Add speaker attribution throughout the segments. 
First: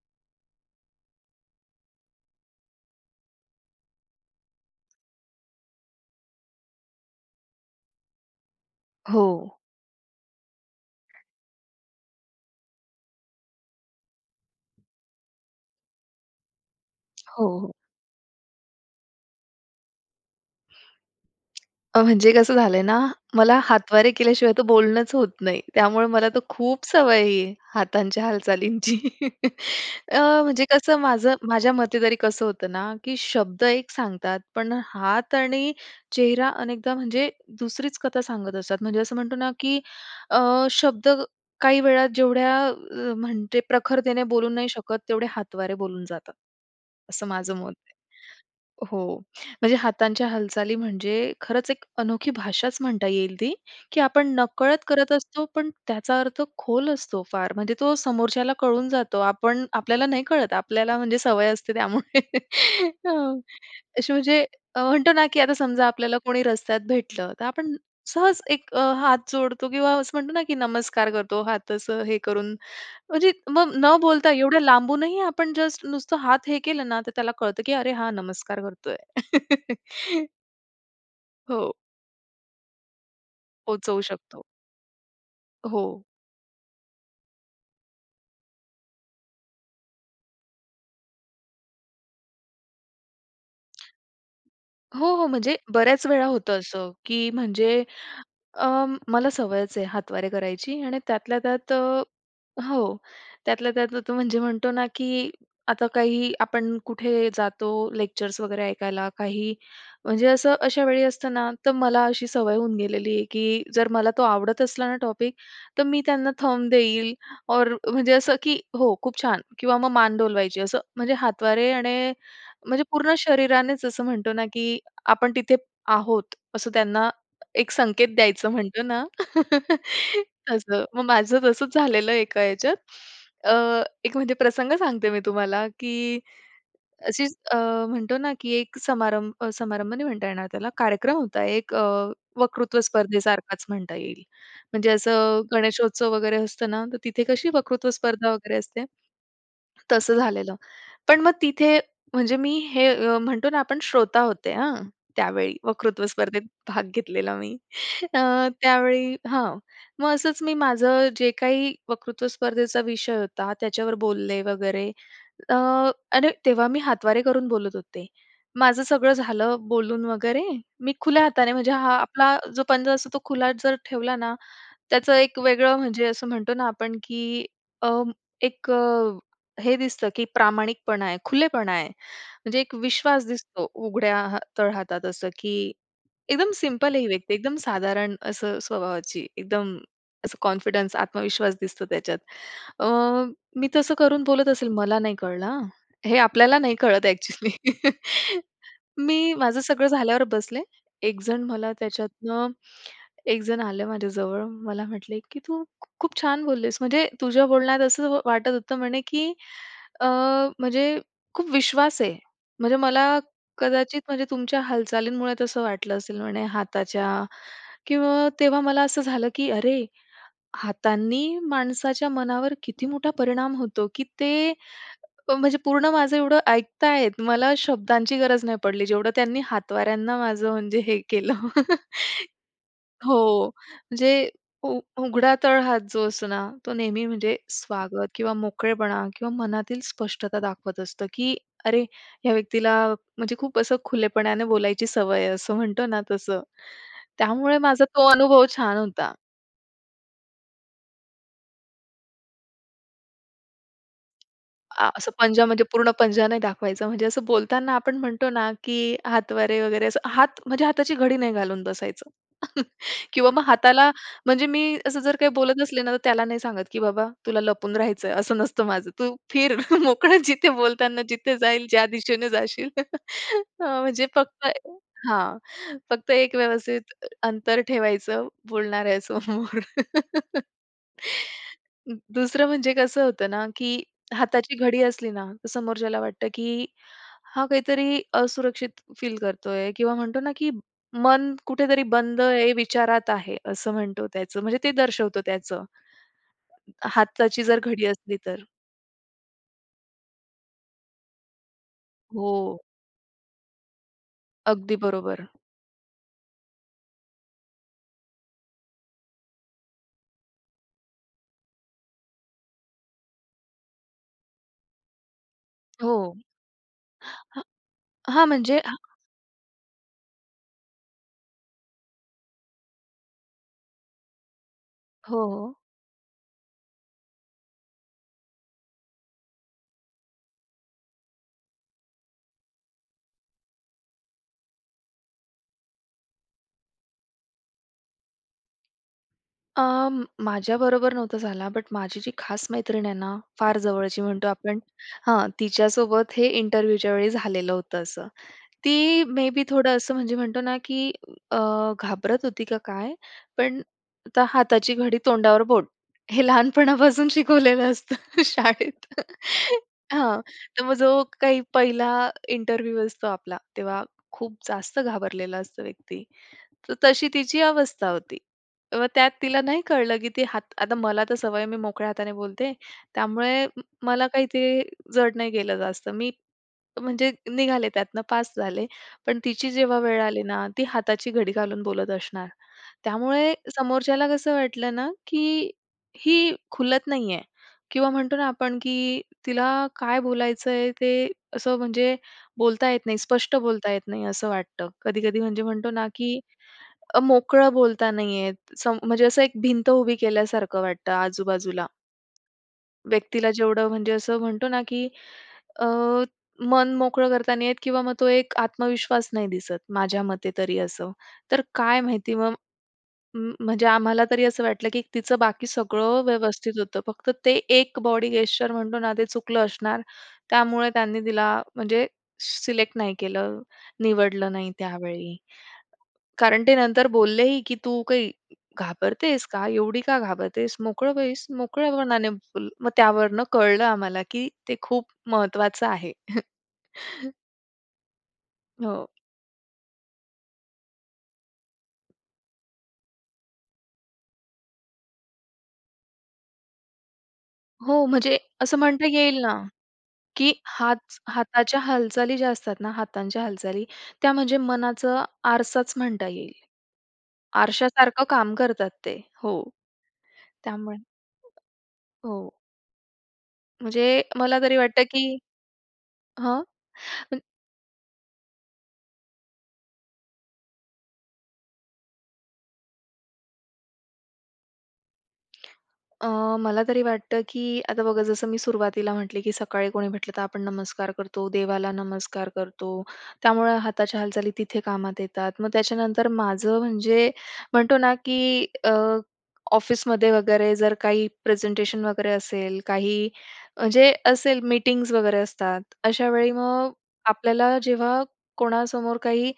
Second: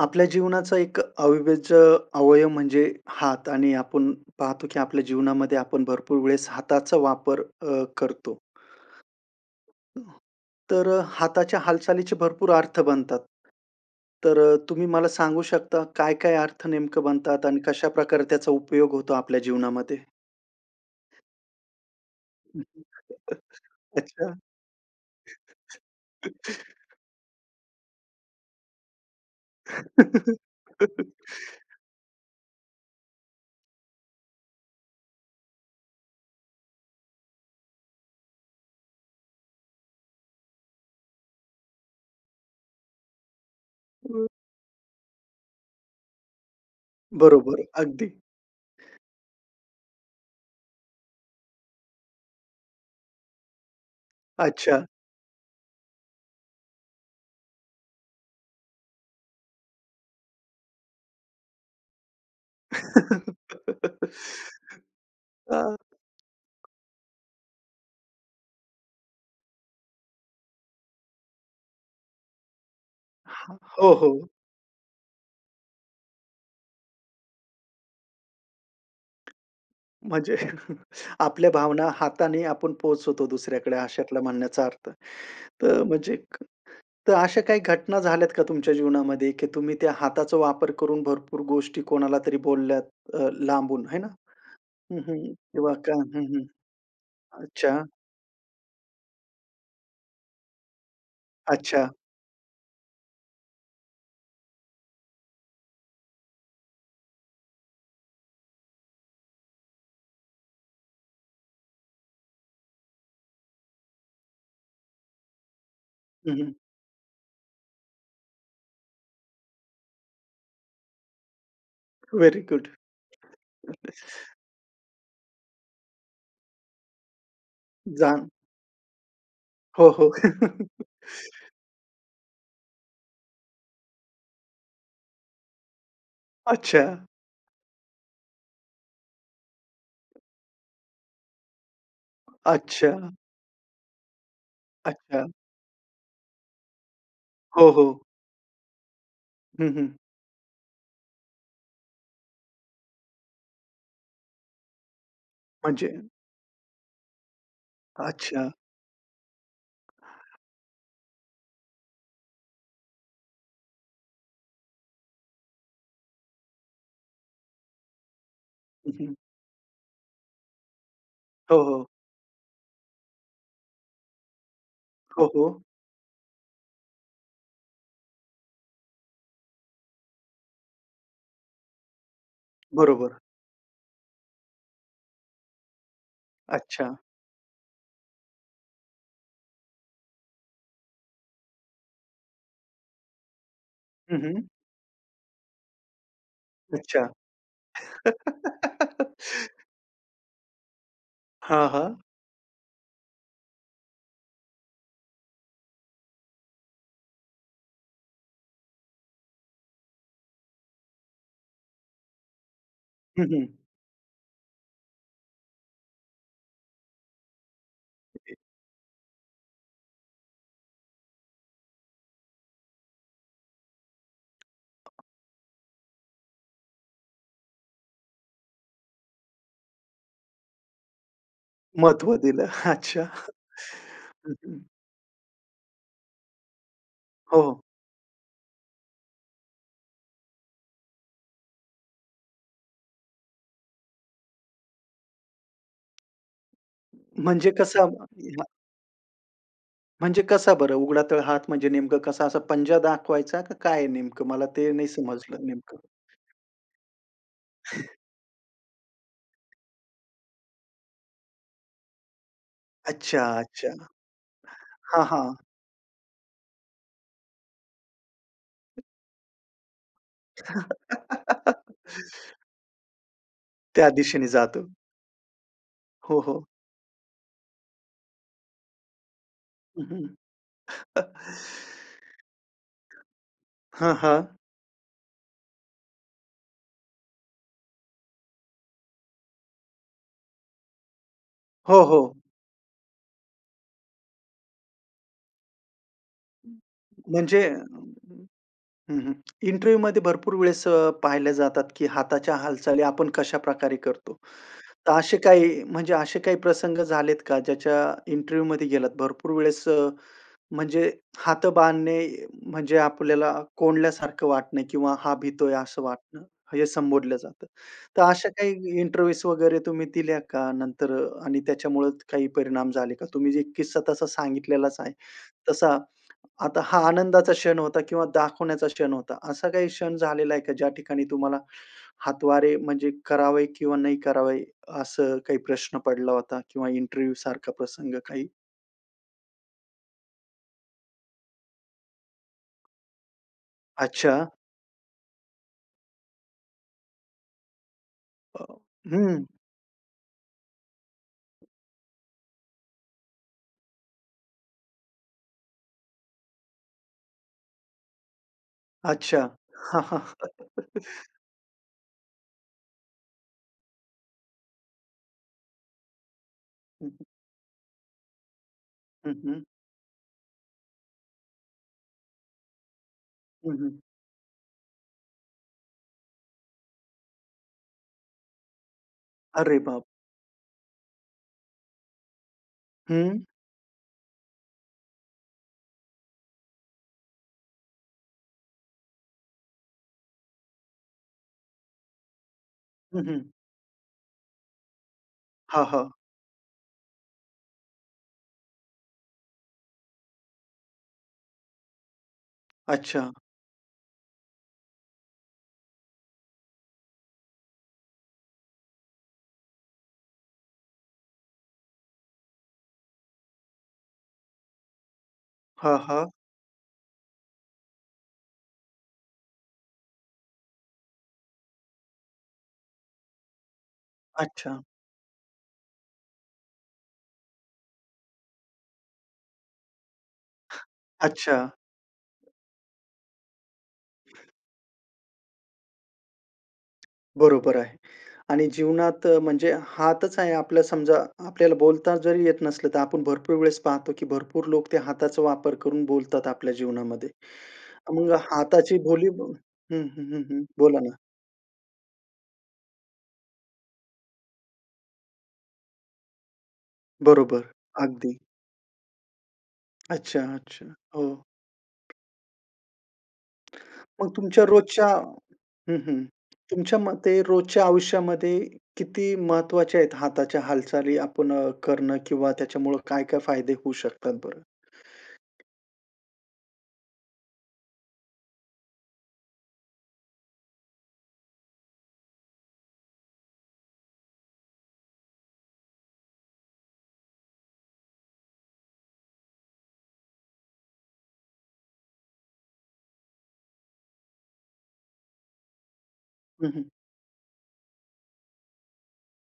Speaker 1: आपल्या जीवनाचा एक अ, अविभाज्य अवयव म्हणजे हात आणि आपण पाहतो की आपल्या जीवनामध्ये आपण भरपूर वेळेस हाताचा वापर अ, करतो.
Speaker 2: हो.
Speaker 1: तर हाताच्या हालचालीचे भरपूर अर्थ बनतात. तर अ, तुम्ही मला सांगू शकता काय-काय अर्थ नेमकं
Speaker 2: हो,
Speaker 1: बनतात आणि
Speaker 2: हो.
Speaker 1: कशाप्रकारे त्याचा उपयोग होतो आपल्या जीवनामध्ये?
Speaker 2: म्हणजे कसं झालंय ना, मला हातवारे
Speaker 1: अच्छा.
Speaker 2: केल्याशिवाय तर बोलणंच होत नाही. त्यामुळे मला तर खूप सवय आहे ही, हातांच्या हालचालींची. अ, म्हणजे कसं माझं माझ्या मते तरी कसं होतं ना की शब्द एक सांगतात पण हात आणि चेहरा अनेकदा म्हणजे दुसरीच कथा सांगत असतात. म्हणजे असं म्हणतो ना, की अ, शब्द काही वेळा जेवढ्या म्हणजे, प्रखरतेने
Speaker 1: [unintelligible]
Speaker 2: बोलू नाही शकत तेवढे हातवारे बोलून जातात. असं माझं
Speaker 1: बरोबर.
Speaker 2: मत आहे.
Speaker 1: अगदी.
Speaker 2: हो. म्हणजे हातांच्या हालचाली म्हणजे खरंच एक अनोखी भाषाच म्हणता येईल ती की आपण नकळत
Speaker 1: अच्छा.
Speaker 2: करत असतो पण त्याचा अर्थ खोल असतो फार. म्हणजे तो समोरच्याला कळून जातो. आपण आपल्याला नाही कळत. आपल्याला म्हणजे सवय असते त्यामुळे हां. अशी म्हणजे अ, म्हणतो ना की आता
Speaker 1: हां.
Speaker 2: समजा आपल्याला कोणी रस्त्यात भेटलं, तर आपण सहज एक अ, हात जोडतो किंवा असं म्हणतो ना की नमस्कार करतो, हात असं हे करून, म्हणजे
Speaker 1: हां.
Speaker 2: मग
Speaker 1: हो,
Speaker 2: न
Speaker 1: हो.
Speaker 2: बोलता एवढ्या लांबूनही आपण जस्ट नुसतं हात हे केलं ना, तर त्याला कळतं की अरे हा नमस्कार करतोय.
Speaker 1: म्हणजे आपल्या
Speaker 2: हो.
Speaker 1: भावना हाताने आपण पोहचवतो दुसऱ्याकडे
Speaker 2: पोहचवू
Speaker 1: अशातला
Speaker 2: शकतो.
Speaker 1: म्हणण्याचा अर्थ. तर
Speaker 2: हो.
Speaker 1: म्हणजे एक तर अशा काही घटना झाल्यात का तुमच्या जीवनामध्ये, की तुम्ही त्या हाताचा वापर करून भरपूर गोष्टी कोणाला तरी बोलल्यात अ, लांबून, हे ना? हं,
Speaker 2: हो, हो. म्हणजे
Speaker 1: हं. वाह! का
Speaker 2: बऱ्याच
Speaker 1: हं,
Speaker 2: वेळा
Speaker 1: हं.
Speaker 2: होतं असं की
Speaker 1: अच्छा.
Speaker 2: म्हणजे अ, मला सवयच आहे हातवारे करायची आणि त्यातल्या त्यात
Speaker 1: अच्छा.
Speaker 2: हो. त्यातल्या त्यात तो म्हणजे म्हणतो ना की आता काही आपण कुठे जातो लेक्चर्स वगैरे ऐकायला काही म्हणजे असं अशा वेळी असताना, तर मला अशी सवय होऊन गेलेली आहे की जर मला तो आवडत असला ना टॉपिक, तर मी त्यांना
Speaker 1: हं, हं.
Speaker 2: थंब देईल और म्हणजे असं की हो खूप छान किंवा मग मान डोलवायची. असं म्हणजे हातवारे आणि
Speaker 1: व्हेरी गुड.
Speaker 2: म्हणजे पूर्ण शरीरानेच असं म्हणतो ना की आपण तिथे आहोत, असं त्यांना एक संकेत
Speaker 1: जाण
Speaker 2: द्यायचं म्हणतो ना.
Speaker 1: हो, हो.
Speaker 2: तसं. मग माझं तसंच झालेलं एका ह्याच्यात. अ, एक म्हणजे प्रसंग सांगते मी तुम्हाला की
Speaker 1: अच्छा.
Speaker 2: अशीच अ, म्हणतो ना की एक समारंभ अ, समारंभ नाही म्हणता येणार त्याला कार्यक्रम होता एक अ, वक्तृत्व
Speaker 1: अच्छा.
Speaker 2: स्पर्धे सारखच म्हणता येईल. म्हणजे
Speaker 1: अच्छा.
Speaker 2: असं गणेशोत्सव वगैरे असतं ना, तर तिथे कशी
Speaker 1: हो,
Speaker 2: वक्तृत्व
Speaker 1: हो.
Speaker 2: स्पर्धा वगैरे असते.
Speaker 1: हं, हं.
Speaker 2: तसं झालेलं. पण मग तिथे म्हणजे मी हे म्हणतो ना आपण श्रोता होते हां त्यावेळी.
Speaker 1: म्हणजे
Speaker 2: वक्तृत्व स्पर्धेत भाग घेतलेला मी. अ,
Speaker 1: अच्छा.
Speaker 2: त्यावेळी हां. मग असंच मी माझं जे काही वक्तृत्व स्पर्धेचा विषय होता त्याच्यावर बोलले वगैरे अ, आणि तेव्हा मी हातवारे करून बोलत होते. माझं
Speaker 1: हं,
Speaker 2: सगळं
Speaker 1: हं.
Speaker 2: झालं बोलून वगैरे मी खुल्या हाताने
Speaker 1: हो,
Speaker 2: म्हणजे
Speaker 1: हो.
Speaker 2: हा आपला जो पंजा असतो तो खुला जर ठेवला ना, त्याचं
Speaker 1: हो,
Speaker 2: एक
Speaker 1: हो.
Speaker 2: वेगळं म्हणजे असं म्हणतो ना आपण की अ, एक हे दिसतं की प्रामाणिकपणा आहे, खुलेपणा आहे. म्हणजे एक
Speaker 1: बरोबर.
Speaker 2: विश्वास दिसतो उघड्या हा तळ हातात असं की एकदम सिंपल
Speaker 1: अच्छा.
Speaker 2: आहे ही व्यक्ती, एकदम साधारण असं स्वभावाची, एकदम असं कॉन्फिडन्स, आत्मविश्वास दिसतो त्याच्यात. अ, मी तसं
Speaker 1: हं,
Speaker 2: करून बोलत
Speaker 1: हं.
Speaker 2: असेल मला नाही कळलं हां. हे आपल्याला नाही कळत
Speaker 1: अच्छा.
Speaker 2: ॲक्चुअली. मी माझं सगळं झाल्यावर बसले. एक जण
Speaker 1: हां,
Speaker 2: मला
Speaker 1: हां.
Speaker 2: त्याच्यातनं एक जण आलं माझ्याजवळ. मला म्हटले, "की तू खूप छान बोललेस म्हणजे तुझ्या बोलण्यात असं वाटत होतं म्हणे, की अ, म्हणजे खूप विश्वास आहे." म्हणजे मला
Speaker 1: हं, हं.
Speaker 2: कदाचित, म्हणजे तुमच्या हालचालींमुळे तसं वाटलं असेल म्हणे हाताच्या किंवा तेव्हा मला असं झालं की अरे हातांनी माणसाच्या मनावर किती मोठा परिणाम होतो की ते म्हणजे पूर्ण माझं एवढं ऐकताहेत. मला शब्दांची गरज नाही पडली. जेवढं त्यांनी हातवाऱ्यांना माझं म्हणजे हे केलं.
Speaker 1: महत्व दिलं. अच्छा.
Speaker 2: हो. म्हणजे
Speaker 1: हं, हं.
Speaker 2: उघडा तळहात जो असतो ना, तो नेहमी म्हणजे
Speaker 1: हो, हो.
Speaker 2: स्वागत किंवा मोकळेपणा किंवा मनातील स्पष्टता दाखवत असतो, की अरे ह्या व्यक्तीला म्हणजे खूप असं खुलेपणाने बोलायची सवय आहे असं म्हणतो ना तसं.
Speaker 1: म्हणजे
Speaker 2: त्यामुळे माझा
Speaker 1: कसं?
Speaker 2: तो अनुभव
Speaker 1: [unintelligible]
Speaker 2: छान होता.
Speaker 1: म्हणजे कसं बरं. उघडा तळहात म्हणजे नेमका कसं असा पंजा दाखवायचा का काय नेमकं, मला ते
Speaker 2: अ,
Speaker 1: नाही
Speaker 2: असं पंजा
Speaker 1: समजलं
Speaker 2: म्हणजे
Speaker 1: नेमकं.
Speaker 2: पूर्ण पंजा नाही दाखवायचं. म्हणजे असं बोलताना आपण म्हणतो ना, की हातवारे वगैरे असं हात म्हणजे हाताची घडी नाही घालून बसायचं.
Speaker 1: अच्छा,
Speaker 2: किंवा मग
Speaker 1: अच्छा.
Speaker 2: हाताला, म्हणजे मी असं
Speaker 1: हां,
Speaker 2: जर काही
Speaker 1: हां.
Speaker 2: बोलत असले ना, तर त्याला नाही सांगत, की बाबा तुला लपून राहायचंय असं नसतं माझं. तू फिर. मोकळं, जिथे बोलताना जिथे जाईल ज्या दिशेने जाशील. हां,
Speaker 1: त्या
Speaker 2: म्हणजे
Speaker 1: दिशेने
Speaker 2: फक्त
Speaker 1: जातं.
Speaker 2: हां, फक्त
Speaker 1: हो,
Speaker 2: एक
Speaker 1: हो.
Speaker 2: व्यवस्थित अंतर ठेवायचं बोलणाऱ्यासमोर.
Speaker 1: हं, हं.
Speaker 2: दुसरं म्हणजे कसं होतं ना, की
Speaker 1: हां, हां.
Speaker 2: हाताची घडी असली ना, तर समोरच्याला की, हा काहीतरी असुरक्षित फील करतोय किंवा म्हणतो ना, की मन कुठेतरी
Speaker 1: हो, हो.
Speaker 2: बंद आहे, विचारात आहे असं म्हणतो त्याचं, म्हणजे ते दर्शवतो त्याचं
Speaker 1: हं.
Speaker 2: हाताची
Speaker 1: म्हणजे अ,
Speaker 2: जर घडी असली तर.
Speaker 1: हं, हं, इंटरव्ह्यू मध्ये भरपूर वेळेस पाहिल्या जातात, की हाताच्या
Speaker 2: हो.
Speaker 1: हालचाली, आपण कशाप्रकारे करतो.
Speaker 2: अगदी
Speaker 1: तर असे
Speaker 2: बरोबर.
Speaker 1: काही म्हणजे असे काही प्रसंग झालेत का, ज्याच्या इंटरव्ह्यू मध्ये गेलात. भरपूर वेळेस म्हणजे, हात बांधणे म्हणजे आपल्याला कोंडल्यासारखं वाटणे, किंवा हा भीतोय असं
Speaker 2: हो.
Speaker 1: वाटणं हे संबोधलं जातं. तर
Speaker 2: हां,
Speaker 1: अशा
Speaker 2: म्हणजे
Speaker 1: काही इंटरव्ह्यूज वगैरे तुम्ही दिल्या का, नंतर आणि त्याच्यामुळे काही परिणाम झाले का. तुम्ही जे किस्सा तसा सांगितलेलाच आहे.
Speaker 2: हो, हो.
Speaker 1: तसा आता हा आनंदाचा क्षण होता किंवा दाखवण्याचा क्षण होता. असा काही क्षण झालेला आहे का ज्या ठिकाणी तुम्हाला हातवारे म्हणजे करावे, किंवा नाही करावे असं काही प्रश्न पडला होता. किंवा इंटरव्ह्यू सारखा प्रसंग काही
Speaker 2: अ, माझ्याबरोबर नव्हता झाला, बट माझी जी खास मैत्रीण आहे ना, फार जवळची म्हणतो
Speaker 1: अच्छा.
Speaker 2: आपण हां, तिच्यासोबत हे इंटरव्ह्यूच्या वेळी झालेलं होतं असं. ती
Speaker 1: हं.
Speaker 2: मे बी थोडं असं म्हणजे म्हणतो ना की अ, घाबरत होती का काय? पण आता हाताची घडी तोंडावर बोट. हे लहानपणापासून शिकवलेलं असतं शाळेत.
Speaker 1: अच्छा.
Speaker 2: हां. तर मग जो काही पहिला इंटरव्ह्यू असतो आपला, तेव्हा खूप जास्त घाबरलेला असतो व्यक्ती. तर तशी तिची अवस्था होती. मग त्यात
Speaker 1: हं,
Speaker 2: तिला
Speaker 1: हं.
Speaker 2: नाही कळलं की ती हात आता मला तर सवय आहे, मी मोकळ्या हाताने बोलते. त्यामुळे
Speaker 1: हं, हं.
Speaker 2: मला काही ते जड नाही गेलं जास्त. मी म्हणजे निघाले त्यातनं पास झाले. पण तिची
Speaker 1: अरे
Speaker 2: जेव्हा
Speaker 1: बाप!
Speaker 2: वेळ आली ना, ती हाताची घडी घालून बोलत असणार.
Speaker 1: हं.
Speaker 2: त्यामुळे समोरच्याला कसं वाटलं ना, की ही खुलत नाही आहे किंवा म्हणतो ना आपण की तिला काय बोलायचंय, ते असं म्हणजे बोलता येत नाही,
Speaker 1: हं, हं.
Speaker 2: स्पष्ट बोलता येत नाही असं वाटतं. कधी-कधी म्हणजे
Speaker 1: हां,
Speaker 2: म्हणतो ना
Speaker 1: हां.
Speaker 2: की अ, मोकळं बोलता नाही येत. सम म्हणजे असं एक भिंत उभी केल्यासारखं वाटतं आजूबाजूला.
Speaker 1: अच्छा.
Speaker 2: व्यक्तीला जेवढं म्हणजे असं म्हणतो ना की अ, मन मोकळं करता नाही येत किंवा मग तो एक आत्मविश्वास नाही दिसत, माझ्या मते तरी असं. तर काय माहिती मग म म्हणजे आम्हाला तरी असं वाटलं की तिचं बाकी
Speaker 1: हां,
Speaker 2: सगळं
Speaker 1: हां.
Speaker 2: व्यवस्थित होतं. फक्त ते एक बॉडी गेस्चर म्हणतो ना, ते चुकलं असणार, त्यामुळे त्यांनी तिला म्हणजे सिलेक्ट नाही केलं, निवडलं नाही
Speaker 1: अच्छा.
Speaker 2: त्यावेळी. कारण ते नंतर बोललेही, की "तू काही घाबरतेस का? एवढी का घाबरतेस? मोकळं बैस,
Speaker 1: अच्छा.
Speaker 2: मोकळ्यापणाने बोल." मग त्यावरनं कळलं आम्हाला की ते खूप महत्वाचं आहे.
Speaker 1: बरोबर आहे. आणि
Speaker 2: हो.
Speaker 1: जीवनात अ, म्हणजे हातच आहे आपलं समजा, आपल्याला बोलता जरी येत नसलं, तर आपण भरपूर वेळेस पाहतो की भरपूर लोक ते हाताचा वापर करून बोलतात आपल्या जीवनामध्ये.
Speaker 2: हो,
Speaker 1: मग
Speaker 2: म्हणजे असं
Speaker 1: हाताची
Speaker 2: म्हणता
Speaker 1: बोली
Speaker 2: येईल ना,
Speaker 1: हं, हं, हं,
Speaker 2: की
Speaker 1: हं.
Speaker 2: हात
Speaker 1: बोला ना.
Speaker 2: हाताच्या हालचाली ज्या असतात ना, हातांच्या हालचाली, त्या म्हणजे मनाचा आरसाचं म्हणता येईल.
Speaker 1: बरोबर,
Speaker 2: आरशासारखं
Speaker 1: अगदी.
Speaker 2: काम करतात ते. हो.
Speaker 1: अच्छा-अच्छा,
Speaker 2: त्यामुळे
Speaker 1: हो.
Speaker 2: हो. म्हणजे
Speaker 1: मग
Speaker 2: मला
Speaker 1: तुमच्या
Speaker 2: तरी वाटतं
Speaker 1: रोजच्या
Speaker 2: की
Speaker 1: हं, हं.
Speaker 2: हं.
Speaker 1: तुमच्या
Speaker 2: अ
Speaker 1: मते रोजच्या आयुष्यामध्ये किती महत्वाच्या आहेत हाताच्या हालचाली आपण अ, करणं? किंवा त्याच्यामुळं काय-काय फायदे होऊ शकतात बरं?
Speaker 2: अ, मला तरी वाटतं, की आता बघा जसं मी सुरुवातीला म्हटले, की सकाळी कोणी म्हटलं तर आपण नमस्कार करतो, देवाला नमस्कार करतो. त्यामुळं हाताच्या हालचाली तिथे कामात येतात. मग त्याच्यानंतर माझं म्हणजे म्हणतो ना, की अ, ऑफिसमध्ये वगैरे जर काही प्रेझेंटेशन वगैरे असेल, काही म्हणजे असेल मीटिंग्ज वगैरे असतात. अशा वेळी
Speaker 1: हं, हं.
Speaker 2: मग आपल्याला जेव्हा कोणासमोर काही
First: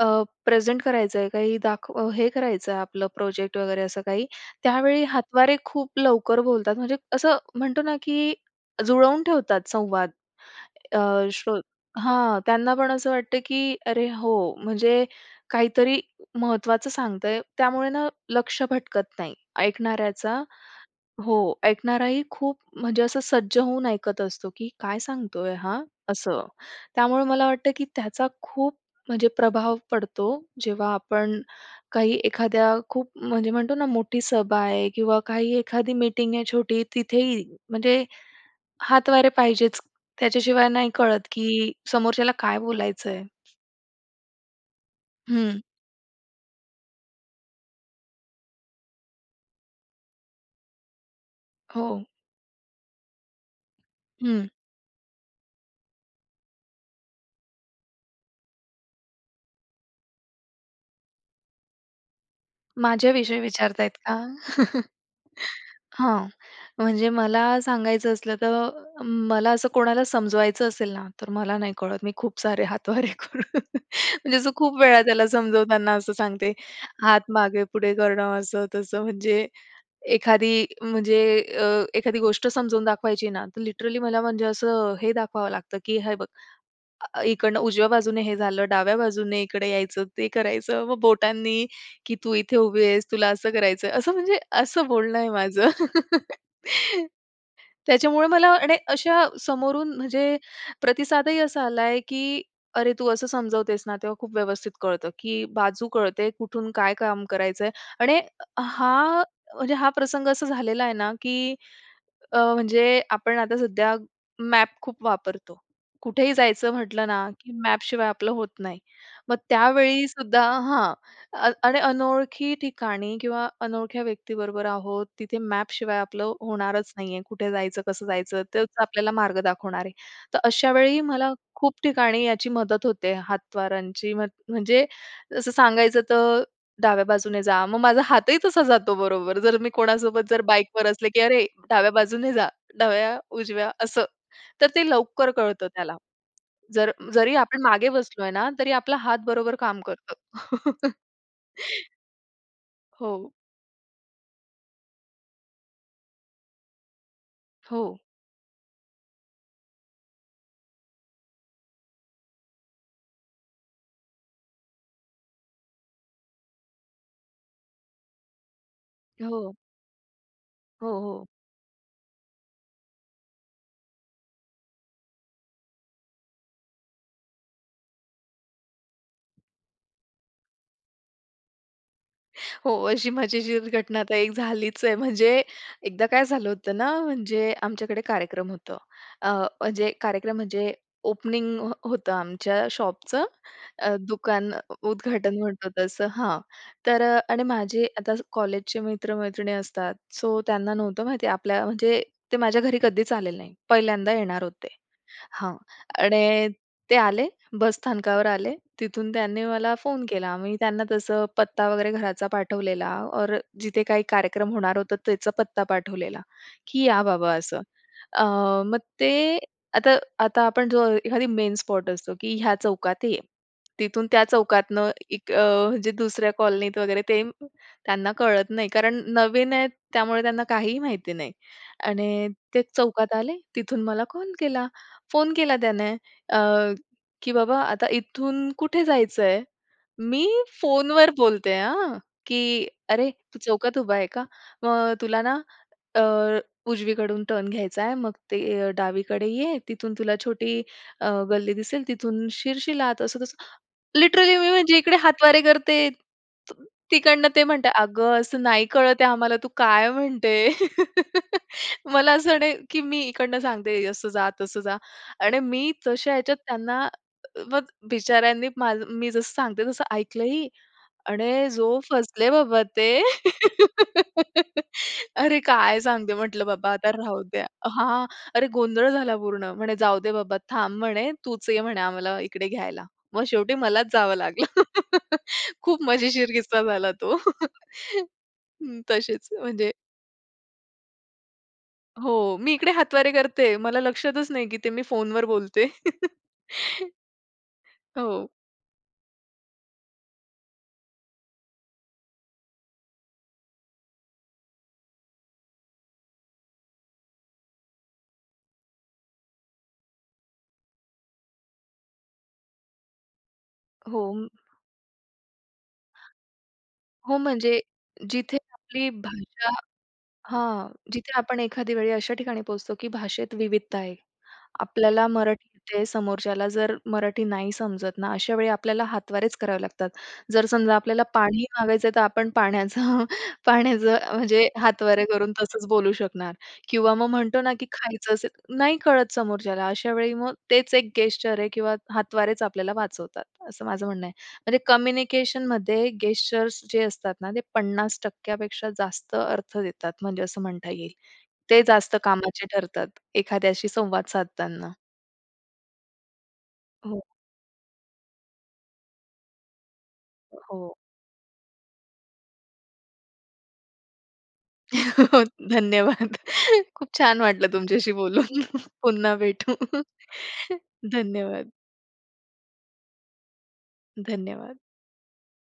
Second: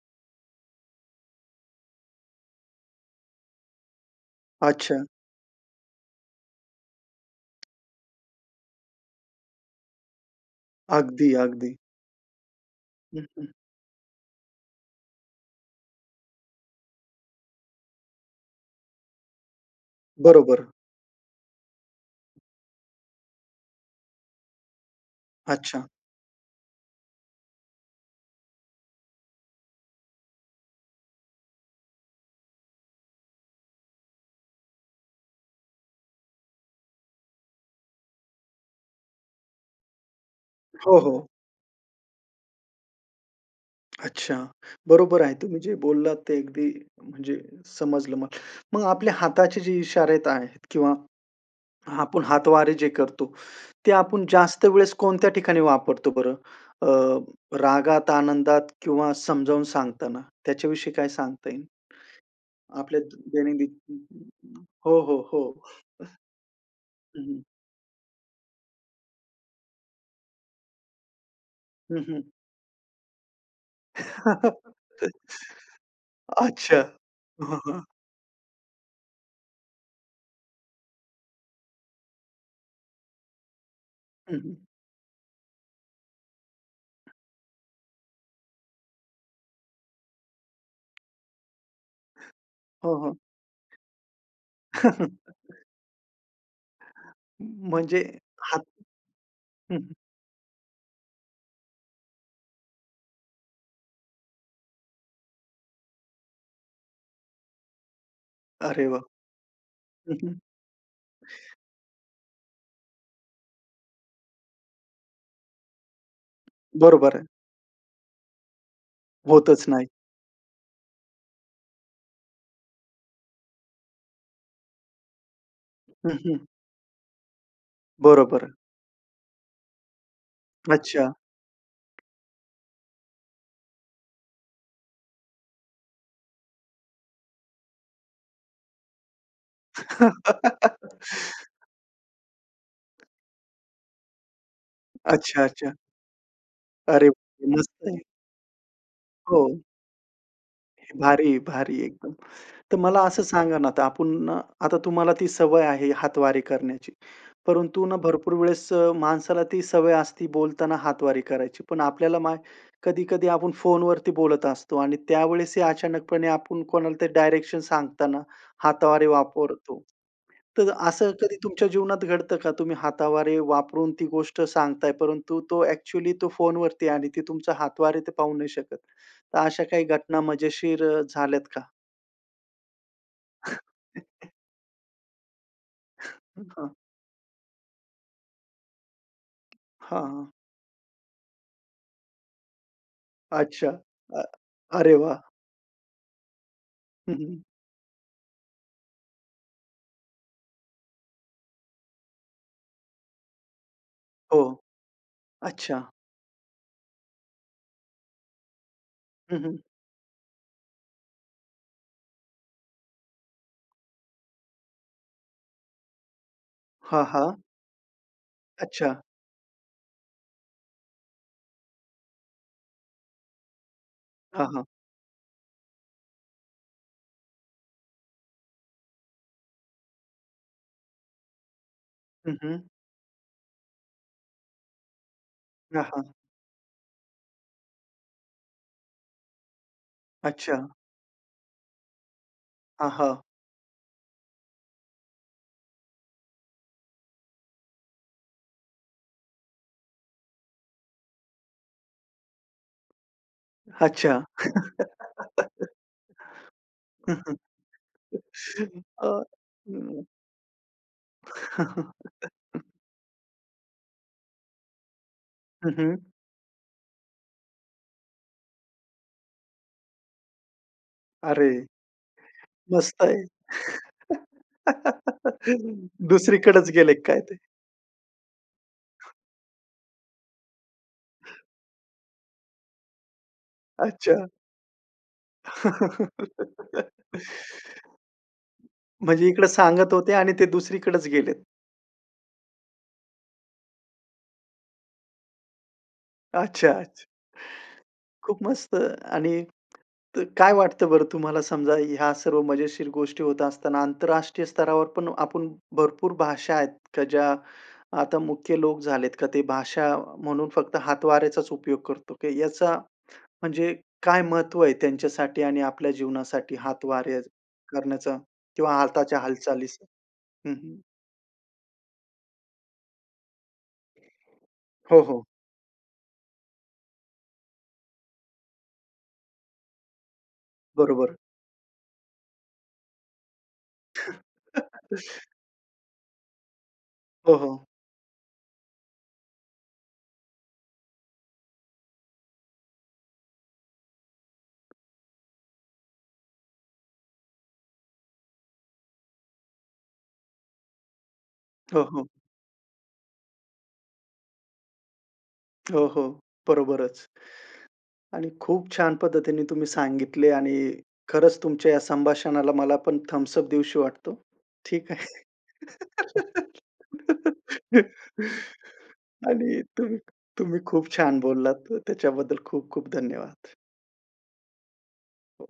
Speaker 2: अ, प्रेझेंट करायचं आहे, काही दाखव हे करायचं आहे आपलं प्रोजेक्ट वगैरे असं काही. त्यावेळी
Speaker 1: अच्छा.
Speaker 2: हातवारे खूप लवकर बोलतात, म्हणजे असं म्हणतो ना, की जुळवून ठेवतात संवाद. अ,
Speaker 1: अगदी,
Speaker 2: शो
Speaker 1: अगदी.
Speaker 2: हां, त्यांना पण असं
Speaker 1: हं,
Speaker 2: वाटतं,
Speaker 1: हं.
Speaker 2: की "अरे, हो, म्हणजे काहीतरी महत्त्वाचं सांगतंय." त्यामुळे ना लक्ष भटकत नाही ऐकणाऱ्याचा.
Speaker 1: बरोबर.
Speaker 2: हो, ऐकणाराही खूप म्हणजे असं सज्ज होऊन ऐकत असतो, की काय सांगतोय हां?
Speaker 1: अच्छा.
Speaker 2: असं. त्यामुळे मला वाटतं, की त्याचा खूप म्हणजे प्रभाव पडतो जेव्हा आपण काही एखाद्या खूप म्हणजे म्हणतो ना मोठी सभा आहे किंवा काही एखादी मीटिंग आहे, छोटी तिथेही म्हणजे हातवारे पाहिजेच, त्याच्याशिवाय नाही
Speaker 1: हो,
Speaker 2: कळत,
Speaker 1: हो.
Speaker 2: की समोरच्याला काय बोलायचं आहे.
Speaker 1: अच्छा. बरोबर आहे, तुम्ही
Speaker 2: हं.
Speaker 1: जे बोललात ते अगदी म्हणजे समजलं मला. मग आपल्या हाताचे जे इशारे आहेत किंवा
Speaker 2: हो.
Speaker 1: आपण हातवारे जे करतो, ते आपण
Speaker 2: हं.
Speaker 1: जास्त वेळेस कोणत्या ठिकाणी वापरतो बरं अ, रागात, आनंदात किंवा समजावून सांगताना, त्याच्याविषयी काय सांगता येईल?
Speaker 2: माझ्या
Speaker 1: आपल्यात
Speaker 2: विषयी विचारतायेत का?
Speaker 1: दैनंदिन हो, हो, हो.
Speaker 2: हां. म्हणजे
Speaker 1: हं, हं.
Speaker 2: मला सांगायचं असलं तर मला असं कोणाला समजवायचं असेल ना, तर मला नाही कळत.
Speaker 1: हं,
Speaker 2: मी
Speaker 1: हं.
Speaker 2: खूप सारे हातवारे करून. म्हणजे असं खूप वेळा त्याला समजवताना असं सांगते,
Speaker 1: अच्छा.
Speaker 2: हात
Speaker 1: हां, हां.
Speaker 2: मागे-पुढे करणं, असं-तसं म्हणजे एखादी म्हणजे अ, एखादी गोष्ट समजून दाखवायची ना, तर लिटरली मला
Speaker 1: हं,
Speaker 2: म्हणजे
Speaker 1: हं.
Speaker 2: असं हे दाखवावं लागतं, की "हे बघ, अ, इकडनं उजव्या बाजूने हे झालं, डाव्या बाजूने इकडे यायचं, ते करायचं." मग बोटांनी की "तू इथे उभी
Speaker 1: हो,
Speaker 2: आहेस,
Speaker 1: हो.
Speaker 2: तुला असं करायचंय." असं म्हणजे असं बोलणं आहे माझं.
Speaker 1: म्हणजे
Speaker 2: त्याच्यामुळे मला
Speaker 1: हात
Speaker 2: आणि अशा
Speaker 1: हं,
Speaker 2: समोरून
Speaker 1: हं.
Speaker 2: म्हणजे प्रतिसादही असा आला आहे की "अरे, तू असं समजवतेस ना, तेव्हा खूप व्यवस्थित कळतं की बाजू कळते, कुठून काय काम करायचंय." आणि
Speaker 1: अरे वाह!
Speaker 2: हा म्हणजे हा
Speaker 1: हं,
Speaker 2: प्रसंग
Speaker 1: हं.
Speaker 2: असा झालेला आहे ना की अ, म्हणजे आपण आता सध्या मॅप खूप वापरतो. कुठेही जायचं म्हटलं
Speaker 1: बरोबर आहे.
Speaker 2: ना, की मॅप शिवाय आपलं होत नाही. मग
Speaker 1: होतच नाही.
Speaker 2: त्यावेळी सुद्धा हां. अन आणि अनोळखी ठिकाणी किंवा अनोळख्या व्यक्तीबरोबर आहोत, तिथे मॅप शिवाय
Speaker 1: हं,
Speaker 2: आपलं
Speaker 1: हं.
Speaker 2: होणारच नाही आहे. कुठे जायचं, कसं जायचं
Speaker 1: बरोबर.
Speaker 2: तेच आपल्याला, मार्ग दाखवणार आहे. तर अशा वेळी
Speaker 1: अच्छा.
Speaker 2: मला खूप ठिकाणी याची मदत होते, हात वारांची म्ह म्हणजे जसं सांगायचं तर डाव्या बाजूने जा, मग माझा हातही तसा जातो बरोबर जर मी कोणासोबत जर बाईकवर असले की "अरे, डाव्या बाजूने जा," डाव्या, उजव्या असं. तर ते लवकर कळतं
Speaker 1: अच्छा-अच्छा.
Speaker 2: त्याला. जर
Speaker 1: अरे,
Speaker 2: जरी
Speaker 1: [unintelligible]
Speaker 2: आपण
Speaker 1: मस्त
Speaker 2: मागे
Speaker 1: आहे.
Speaker 2: बसलोय ना, तरी आपला हात बरोबर
Speaker 1: हो.
Speaker 2: काम करतो.
Speaker 1: भारी, भारी आहे, एकदम. तर मला असं
Speaker 2: हो.
Speaker 1: सांगा ना, आता आपण आता तुम्हाला ती सवय आहे हातवारी करण्याची. परंतु ना
Speaker 2: हो.
Speaker 1: भरपूर वेळेस अ, माणसाला ती सवय असती बोलताना हातवारे करायची. पण आपल्याला मा कधी-कधी आपण फोनवरती बोलत असतो आणि त्यावेळेस ही अचानकपणे आपण कोणाला ते डायरेक्शन सांगताना हातवारे
Speaker 2: हो.
Speaker 1: वापरतो. तर
Speaker 2: हो,
Speaker 1: असं
Speaker 2: हो.
Speaker 1: कधी तुमच्या जीवनात घडतं का? तुम्ही हातावारे वापरून ती गोष्ट सांगताय परंतु तो ॲक्चुअली तो फोनवरती आहे आणि ती तुमच्या हातवारे ते पाहू नाही शकत. तर अशा काही घटना मजेशीर अ, झाल्यात का?
Speaker 2: हो, अशी मजेशीर घटना आता एक झालीच आहे. म्हणजे एकदा काय
Speaker 1: हां,
Speaker 2: झालं
Speaker 1: हां.
Speaker 2: होतं ना, म्हणजे आमच्याकडे कार्यक्रम होतं. अ, म्हणजे
Speaker 1: हां.
Speaker 2: कार्यक्रम म्हणजे ओपनिंग हो होतं आमच्या शॉपचं.
Speaker 1: अच्छा.
Speaker 2: अ,
Speaker 1: अ,
Speaker 2: दुकान अ,
Speaker 1: अरे वाह!
Speaker 2: उद्घाटन म्हणतो तसं हां. तर
Speaker 1: हं,
Speaker 2: अ,
Speaker 1: हं.
Speaker 2: आणि माझे आता ज कॉलेजचे मित्र-मैत्रिणी असतात. सो त्यांना नव्हतं माहिती आपल्या म्हणजे ते माझ्या घरी कधीच आलेले नाही, पहिल्यांदा येणार
Speaker 1: हो.
Speaker 2: होते. हां,
Speaker 1: अच्छा.
Speaker 2: आणि ते आले बसस्थानकावर आले. तिथून
Speaker 1: हं,
Speaker 2: त्यांनी
Speaker 1: हं.
Speaker 2: मला फोन केला. मी त्यांना तसं पत्ता वगैरे घराचा पाठवलेला और जिथे काही कार्यक्रम होणार होतं त्याचा पत्ता पाठवलेला, की या
Speaker 1: हां,
Speaker 2: बाबा
Speaker 1: हां.
Speaker 2: असं. अ, मग
Speaker 1: अच्छा.
Speaker 2: ते आता आता आपण जो एखादी मेन स्पॉट असतो, की ह्या चौकात ये. तिथून त्या
Speaker 1: हां, हां.
Speaker 2: चौकातनं एक अ, जे दुसऱ्या कॉलनीत वगैरे ते त्यांना कळत नाही. कारण नवीन आहेत त्यामुळे, त्यांना काहीही माहिती नाही. आणि
Speaker 1: हं,
Speaker 2: ते
Speaker 1: हं.
Speaker 2: चौकात आले, तिथून मला कॉल केला. फोन केला
Speaker 1: हां,
Speaker 2: त्याने
Speaker 1: हां.
Speaker 2: अ, की "बाबा आता इथून कुठे जायचंय?" मी
Speaker 1: अच्छा.
Speaker 2: फोनवर बोलते आं, की "अरे,
Speaker 1: आहं.
Speaker 2: तू चौकात उभा आहे का? मग अ, तुला ना अ, उजवीकडून टर्न घ्यायचाय मग ते अ, डावीकडे ये, तिथून तुला छोटी अ, गल्ली दिसेल तिथून शिरशिल आत." असं-तसं,
Speaker 1: अच्छा.
Speaker 2: लिटरली मी म्हणजे इकडे हातवारे करते, त तिकडनं
Speaker 1: अहं.
Speaker 2: ते म्हणत आहेत "अगं, असं नाही कळत आहे आम्हाला. तू काय
Speaker 1: अच्छा.
Speaker 2: म्हणते." मला असं नाही की, मी इकडनं सांगते असं जा, तसं जा. आणि मी
Speaker 1: अहं.
Speaker 2: तशा ह्याच्यात त्यांना, अ, म, मग बिचाऱ्यांनी माझं मी जसं सांगते तसं ऐकलं ही. आणि
Speaker 1: अरे,
Speaker 2: जो फसले बाबा ते.
Speaker 1: मस्त आहे.
Speaker 2: अरे, काय सांगते. म्हटलं बाबा
Speaker 1: दुसरीकडेच
Speaker 2: आता
Speaker 1: गेले काय
Speaker 2: राहू
Speaker 1: ते?
Speaker 2: द्या. हां, अरे गोंधळ झाला पूर्ण. म्हणे "जाऊदे बाबा थांब म्हणे, तूच ये म्हणे आम्हाला इकडे घ्यायला." मग शेवटी मलाच जावं
Speaker 1: अच्छा.
Speaker 2: लागलं. खूप मजेशीर किस्सा झाला तो. हं,
Speaker 1: म्हणजे
Speaker 2: तसेच
Speaker 1: इकडे
Speaker 2: म्हणजे
Speaker 1: सांगत होते आणि ते दुसरीकडेच गेलेत.
Speaker 2: हो. मी इकडे हातवारे करते. मला लक्षातच नाही, की ते मी फोनवर बोलते.
Speaker 1: अच्छा, अच्छा.
Speaker 2: हो.
Speaker 1: खूप मस्त आणि तर काय वाटतं बरं तुम्हाला? समजा ह्या सर्व मजेशीर गोष्टी होत असताना आंतरराष्ट्रीय स्तरावर पण आपण भरपूर भाषा आहेत का, ज्या आता मुख्य लोप झालेत का ते भाषा म्हणून फक्त हातवाऱ्याचाचं उपयोग करतो. की याचा म्हणजे
Speaker 2: हो.
Speaker 1: काय महत्व आहे त्यांच्यासाठी आणि आपल्या जीवनासाठी
Speaker 2: हो,
Speaker 1: हातवारे
Speaker 2: म्हणजे
Speaker 1: करण्याचा
Speaker 2: जिथे
Speaker 1: किंवा
Speaker 2: आपली
Speaker 1: हाताच्या
Speaker 2: भाषा
Speaker 1: हालचालीचा? हं
Speaker 2: हां.
Speaker 1: हं.
Speaker 2: जिथे आपण एखाद्या वेळी अशा ठिकाणी पोहोचतो की भाषेत विविधता आहे.
Speaker 1: हो,
Speaker 2: आपल्याला
Speaker 1: हो.
Speaker 2: मराठी येते समोरच्याला जर मराठी नाही समजत ना, अशा वेळी आपल्याला हातवारेच करावे लागतात. जर समजा आपल्याला
Speaker 1: बरोबर.
Speaker 2: पाणी मागायचं आहे, तर आपण पाण्याचं पाण्याचं, म्हणजे हातवारे करून तसंच बोलू शकणार किंवा मग
Speaker 1: हो,
Speaker 2: म्हणतो ना,
Speaker 1: हो.
Speaker 2: की खायचं असेल नाही, कळत समोरच्याला. अशा वेळी मग तेच एक गेस्चर आहे किंवा हातवारेच आपल्याला वाचवतात, असं माझं म्हणणं आहे. म्हणजे कम्युनिकेशनमध्ये गेस्चर्स जे असतात ना, ते 50% पेक्षा जास्त अर्थ देतात म्हणजे असं म्हणता येईल. ते
Speaker 1: हो,
Speaker 2: जास्त
Speaker 1: हो.
Speaker 2: कामाचे ठरतात एखाद्याशी संवाद साधताना.
Speaker 1: हो, हो.
Speaker 2: हो.
Speaker 1: बरोबरच. आणि खूप छान पद्धतीने तुम्ही सांगितले आणि
Speaker 2: हो.
Speaker 1: खरंच तुमच्या या संभाषणाला मला पण थम्स अप देऊशी वाटतो. ठीक आहे.
Speaker 2: धन्यवाद. खूप छान वाटलं तुमच्याशी बोलून. पुन्हा भेटू.
Speaker 1: आणि तुम्ही तुम्ही खूप छान
Speaker 2: धन्यवाद.
Speaker 1: बोललात त त्याच्याबद्दल खूप खूप धन्यवाद.
Speaker 2: धन्यवाद.
Speaker 1: हो.